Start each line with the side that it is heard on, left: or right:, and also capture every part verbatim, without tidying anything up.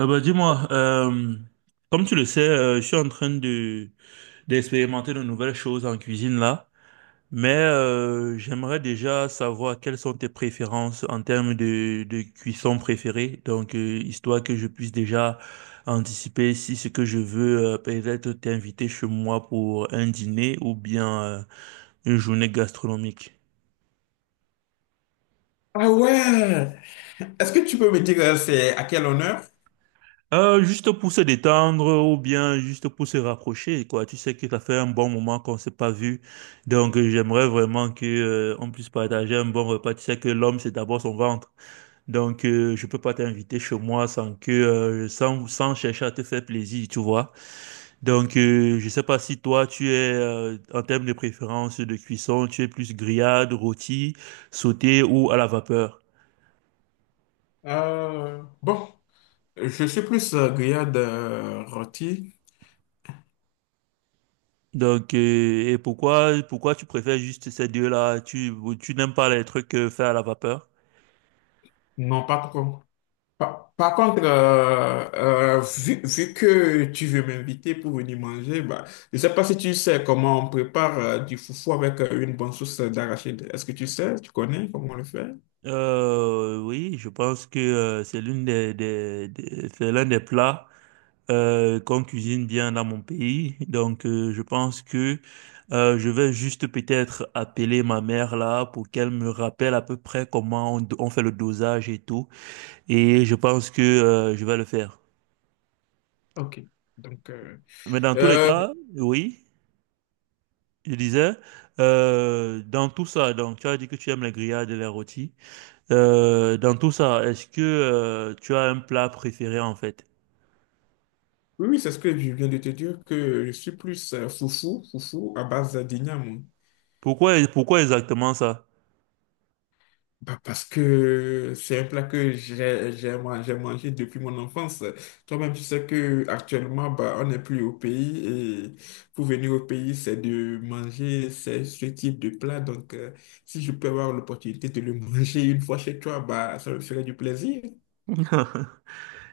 right: Euh, bah, dis-moi, euh, comme tu le sais, euh, je suis en train de d'expérimenter de nouvelles choses en cuisine là, mais euh, j'aimerais déjà savoir quelles sont tes préférences en termes de, de cuisson préférée, donc euh, histoire que je puisse déjà anticiper si ce que je veux euh, peut-être t'inviter chez moi pour un dîner ou bien euh, une journée gastronomique.
left: Ah ouais! Est-ce que tu peux me dire euh, c'est à quel honneur?
right: Euh, juste pour se détendre ou bien juste pour se rapprocher, quoi. Tu sais que ça fait un bon moment qu'on s'est pas vu. Donc, euh, j'aimerais vraiment que, euh, on puisse partager un bon repas. Tu sais que l'homme, c'est d'abord son ventre. Donc, euh, je peux pas t'inviter chez moi sans que, euh, sans, sans chercher à te faire plaisir, tu vois. Donc, euh, je sais pas si toi, tu es, euh, en termes de préférence de cuisson, tu es plus grillade, rôti, sauté ou à la vapeur.
left: Euh, bon, je suis plus euh, grillade euh, rôti.
right: Donc, euh, et pourquoi, pourquoi tu préfères juste ces deux-là? Tu, tu n'aimes pas les trucs euh, faits à la vapeur?
left: Non, pas trop. Par, par contre, euh, euh, vu, vu que tu veux m'inviter pour venir manger, bah, je sais pas si tu sais comment on prépare euh, du foufou avec euh, une bonne sauce d'arachide. Est-ce que tu sais, tu connais comment on le fait?
right: Euh, oui, je pense que euh, c'est l'une des, des, des- c'est l'un des plats euh, qu'on cuisine bien dans mon pays. Donc, euh, je pense que euh, je vais juste peut-être appeler ma mère là pour qu'elle me rappelle à peu près comment on, on fait le dosage et tout. Et je pense que euh, je vais le faire.
left: Ok. Donc, euh,
right: Mais dans tous les
left: euh,
right: cas, oui. Je disais, euh, dans tout ça, donc tu as dit que tu aimes les grillades et les rôtis. Euh, dans tout ça, est-ce que euh, tu as un plat préféré en fait?
left: oui, oui, c'est ce que je viens de te dire, que je suis plus euh, foufou, foufou à base d'igname.
right: Pourquoi, pourquoi exactement ça?
left: Bah, parce que c'est un plat que j'ai j'ai man- j'ai mangé depuis mon enfance. Toi-même, tu sais que actuellement, bah, on n'est plus au pays et pour venir au pays, c'est de manger ce ce type de plat. Donc, euh, si je peux avoir l'opportunité de le manger une fois chez toi, bah, ça me ferait du plaisir.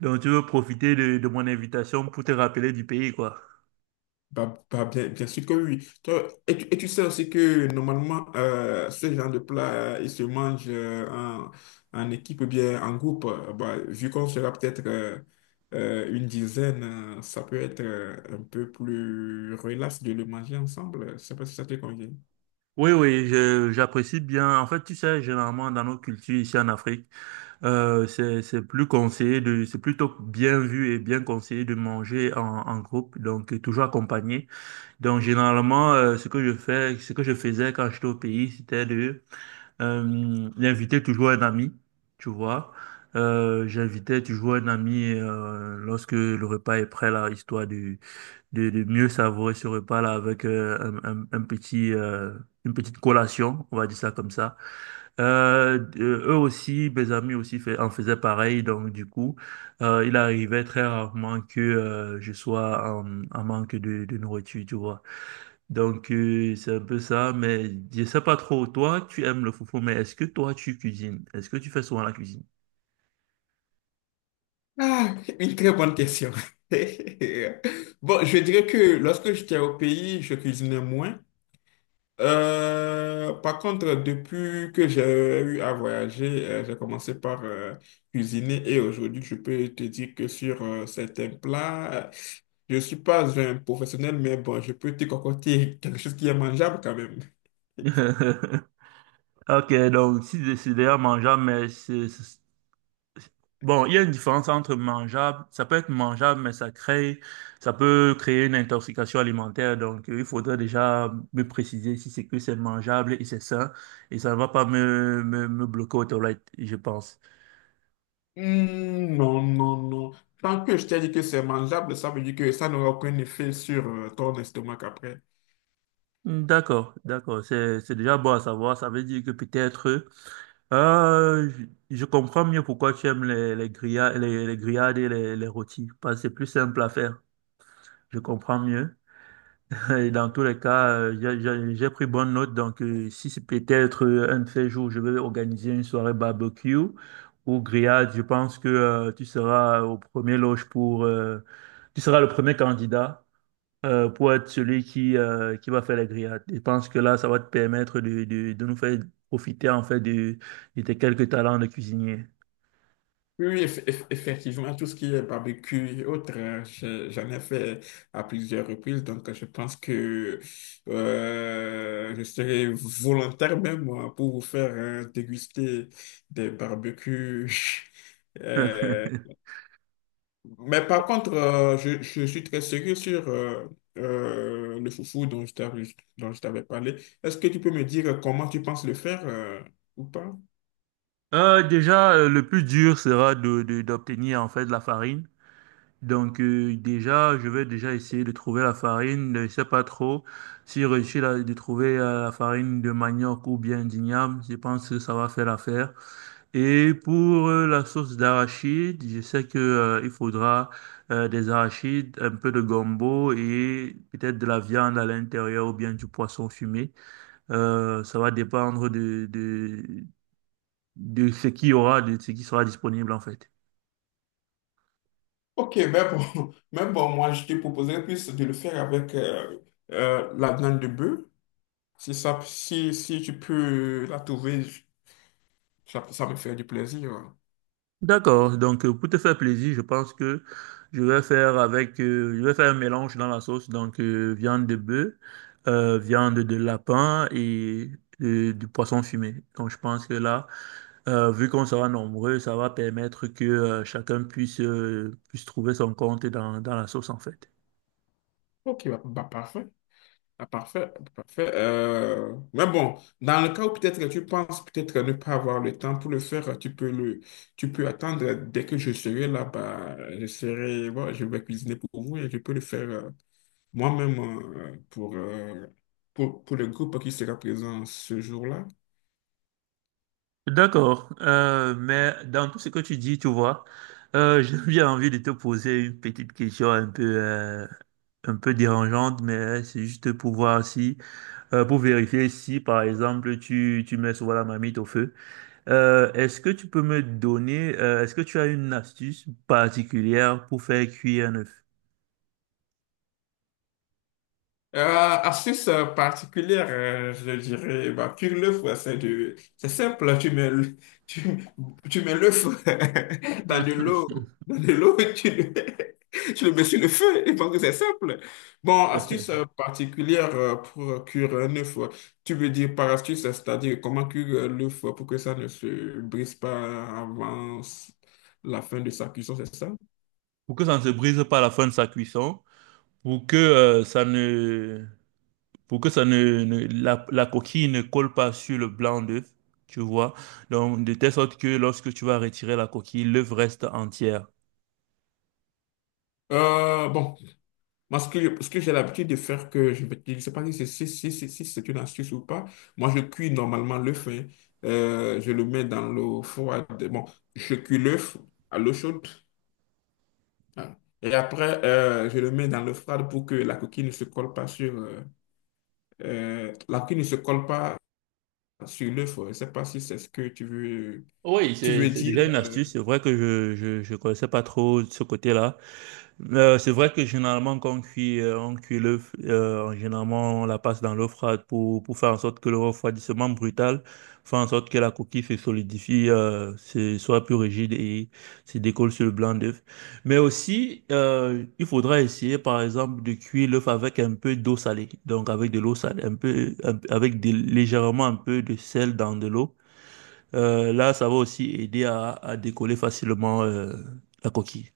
right: Donc tu veux profiter de, de mon invitation pour te rappeler du pays, quoi.
left: Bah, bah, bien, bien sûr que oui. Toi, et, tu, et tu sais aussi que normalement, euh, ce genre de plat, euh, il se mange euh, en, en équipe ou bien en groupe. Euh, Bah, vu qu'on sera peut-être euh, euh, une dizaine, euh, ça peut être euh, un peu plus relax de le manger ensemble. Je sais pas si ça te convient.
right: Oui, oui, je- j'apprécie bien. En fait, tu sais, généralement dans nos cultures ici en Afrique, euh, c'est c'est plus conseillé de, c'est plutôt bien vu et bien conseillé de manger en, en groupe, donc toujours accompagné. Donc généralement, euh, ce que je fais, ce que je faisais quand j'étais au pays, c'était de euh, d'inviter toujours un ami, tu vois. Euh, j'invitais toujours un ami euh, lorsque le repas est prêt là, histoire de de, de mieux savourer ce repas là avec euh, un, un, un petit euh, une petite collation, on va dire ça comme ça. Euh, euh, eux aussi, mes amis aussi fait, en faisaient pareil, donc du coup, euh, il arrivait très rarement que euh, je sois en, en manque de, de nourriture, tu vois. Donc, euh, c'est un peu ça, mais je sais pas trop. Toi, tu aimes le foufou, mais est-ce que toi, tu cuisines? Est-ce que tu fais souvent la cuisine?
left: Ah, une très bonne question. Bon, je dirais que lorsque j'étais au pays, je cuisinais moins. Euh, par contre, depuis que j'ai eu à voyager, euh, j'ai commencé par euh, cuisiner et aujourd'hui, je peux te dire que sur euh, certains plats, euh, je suis pas un professionnel, mais bon, je peux te concocter quelque chose qui est mangeable quand même.
right: Ok, donc si c'est d'ailleurs mangeable, mais c'est... c'est- bon, il y a une différence entre mangeable, ça peut être mangeable, mais ça crée, ça peut créer une intoxication alimentaire. Donc, euh, il faudrait déjà me préciser si c'est que c'est mangeable et c'est sain, et ça ne va pas me, me, me bloquer aux toilettes, je pense.
left: Hmm, non, non, non. Tant que je t'ai dit que c'est mangeable, ça veut dire que ça n'aura aucun effet sur euh, ton estomac après.
right: Hmm, d'accord, d'accord. C'est, c'est déjà bon à savoir. Ça veut dire que peut-être, euh, je, je comprends mieux pourquoi tu aimes les, les grillades, les, les grillades et les, les rôtis. Parce que c'est plus simple à faire. Je comprends mieux. Et dans tous les cas, euh, j'ai j'ai- j'ai pris bonne note. Donc, euh, si c'est peut-être euh, un de ces jours, je vais organiser une soirée barbecue ou grillade, je pense que euh, tu seras au premier loge pour, euh, tu seras le premier candidat euh, pour être celui qui, euh, qui va faire la grillade. Je pense que là, ça va te permettre de, de, de nous faire profiter en fait de, de tes quelques talents de cuisinier.
left: Oui, eff- eff- effectivement, tout ce qui est barbecue et autres, euh, je- j'en ai fait à plusieurs reprises, donc euh, je pense que euh, je serai volontaire même moi pour vous faire euh, déguster des barbecues. Euh, mais par contre, euh, je, je suis très sérieux sur euh, euh, le foufou dont je t'avais dont je t'avais parlé. Est-ce que tu peux me dire comment tu penses le faire euh, ou pas?
right: Euh, déjà, euh, le plus dur sera de, de- d'obtenir en fait la farine. Donc euh, déjà, je vais déjà essayer de trouver la farine. Je sais pas trop si je réussis la- de trouver euh, la farine de manioc ou bien d'igname. Je pense que ça va faire l'affaire. Et pour euh, la sauce d'arachide, je sais que euh, il faudra euh, des arachides, un peu de gombo et peut-être de la viande à l'intérieur ou bien du poisson fumé. Euh, ça va dépendre de, de, de ce qu'il y aura, de ce qui sera disponible en fait.
left: Ok, mais bon, mais bon, moi, je te proposerais plus de le faire avec euh, euh, la viande de bœuf. Si ça, si, si tu peux la trouver, je- ça, ça me fait du plaisir, hein.
right: D'accord, donc euh, pour te faire plaisir, je pense que je vais faire avec, euh, je vais faire un mélange dans la sauce, donc euh, viande de bœuf, euh, viande de lapin et euh, du poisson fumé. Donc je pense que là, Euh, vu qu'on sera nombreux, ça va permettre que euh, chacun puisse, euh, puisse trouver son compte dans, dans la sauce, en fait.
left: Ok, bah, bah, parfait. Ah, parfait, parfait. Euh, mais bon, dans le cas où peut-être tu penses peut-être ne pas avoir le temps pour le faire, tu peux le, tu peux attendre dès que je serai là-bas. Je serai, bon, je vais cuisiner pour vous et je peux le faire. euh, Moi-même, euh, pour, euh, pour, pour le groupe qui sera présent ce jour-là.
right: D'accord. Euh, mais dans tout ce que tu dis, tu vois, euh, j'ai bien envie de te poser une petite question un peu, euh, un peu dérangeante, mais euh, c'est juste pour voir si, euh, pour vérifier si, par exemple, tu, tu mets souvent la marmite au feu. Euh, est-ce que tu peux me donner, euh, est-ce que tu as une astuce particulière pour faire cuire un œuf?
left: Euh, Astuce euh, particulière, euh, je dirais, bah, cuire l'œuf, ouais, c'est de- c'est simple, tu mets, le- tu, tu mets l'œuf dans de l'eau, dans de l'eau, tu le, tu le mets sur le feu, et pense que c'est simple. Bon, astuce euh, particulière euh, pour cuire un œuf, ouais. Tu veux dire par astuce, c'est-à-dire comment cuire euh, l'œuf euh, pour que ça ne se brise pas avant s- la fin de sa cuisson, c'est ça?
right: Pour que ça ne se brise pas à la fin de sa cuisson, pour que euh, ça ne, pour que ça ne, ne- la, la coquille ne colle pas sur le blanc d'œuf, tu vois. Donc, de telle sorte que lorsque tu vas retirer la coquille, l'œuf reste entière.
left: Euh, bon. Moi, ce que, je- ce que j'ai l'habitude de faire, que je ne sais pas si c'est si, si- si- si c'est une astuce ou pas, moi, je cuis normalement l'œuf, hein. Euh, je le mets dans l'eau froide. Bon, je cuis l'œuf à l'eau chaude, hein. Et après, euh, je le mets dans l'eau froide pour que la coquille ne se colle pas sur... euh, euh, la coquille ne se colle pas sur l'œuf. Je ne sais pas si c'est ce que tu veux,
right: Oui,
left: tu
right: c'est
left: veux
right: c'est
left: dire.
right: déjà une
left: Euh.
right: astuce. C'est vrai que je, je, je connaissais pas trop ce côté-là. Euh, c'est vrai que généralement, quand on cuit, euh, on cuit l'œuf, euh, généralement, on la passe dans l'eau froide pour, pour faire en sorte que le refroidissement brutal fait en sorte que la coquille se solidifie, euh, se- soit plus rigide et se décolle sur le blanc d'œuf. Mais aussi, euh, il faudra essayer, par exemple, de cuire l'œuf avec un peu d'eau salée. Donc, avec de l'eau salée, un peu, un avec des- légèrement un peu de sel dans de l'eau. Euh, là, ça va aussi aider à, à décoller facilement, euh, la coquille.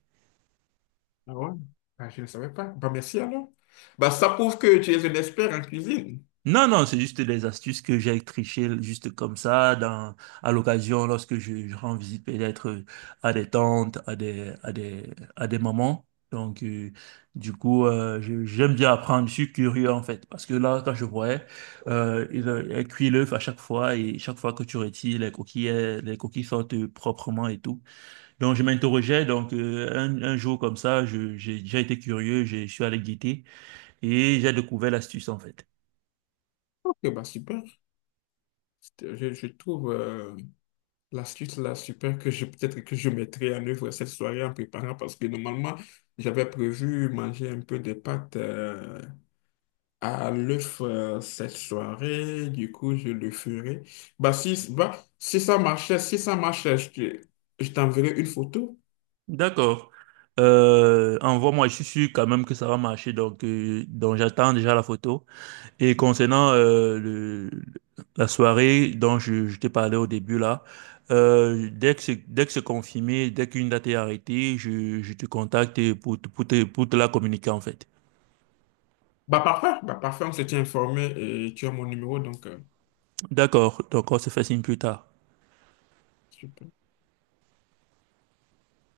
left: Ah ouais? Ah, je ne savais pas. Bah, merci alors. Bah, ça prouve que tu es un expert en cuisine.
right: Non, non, c'est juste des astuces que j'ai trichées juste comme ça, dans, à l'occasion, lorsque je, je rends visite peut-être euh, à des tantes, à des, à des, à des mamans. Donc, euh, du coup, euh, je- j'aime bien apprendre, je suis curieux en fait, parce que là, quand je voyais, euh, il, euh, elle cuit l'œuf à chaque fois, et chaque fois que tu retires les coquilles, euh, les coquilles sortent euh, proprement et tout. Donc, je m'interrogeais, donc, euh, un, un jour comme ça, je, j'ai déjà été curieux, je je suis allé guetter, et j'ai découvert l'astuce en fait.
left: Ok, bah super. C'était- Je, je trouve euh, l'astuce là super que je peut-être que je mettrai en œuvre cette soirée en préparant parce que normalement j'avais prévu manger un peu de pâtes euh, à l'œuf euh, cette soirée. Du coup, je le ferai. Bah si, bah, si ça marchait, si ça marchait, je, te- je t'enverrai une photo.
right: D'accord. Euh, envoie-moi, je suis sûr quand même que ça va marcher, donc, euh, donc j'attends déjà la photo. Et concernant euh, le, la soirée dont je, je t'ai parlé au début là, euh, dès que c'est, dès que c'est confirmé, dès qu'une date est arrêtée, je, je te contacte pour, te- pour te, pour te la communiquer en fait.
left: Bah parfait, bah parfait, on s'était informé et tu as mon numéro donc. Euh.
right: D'accord, donc on se fait signe plus tard.
left: Super.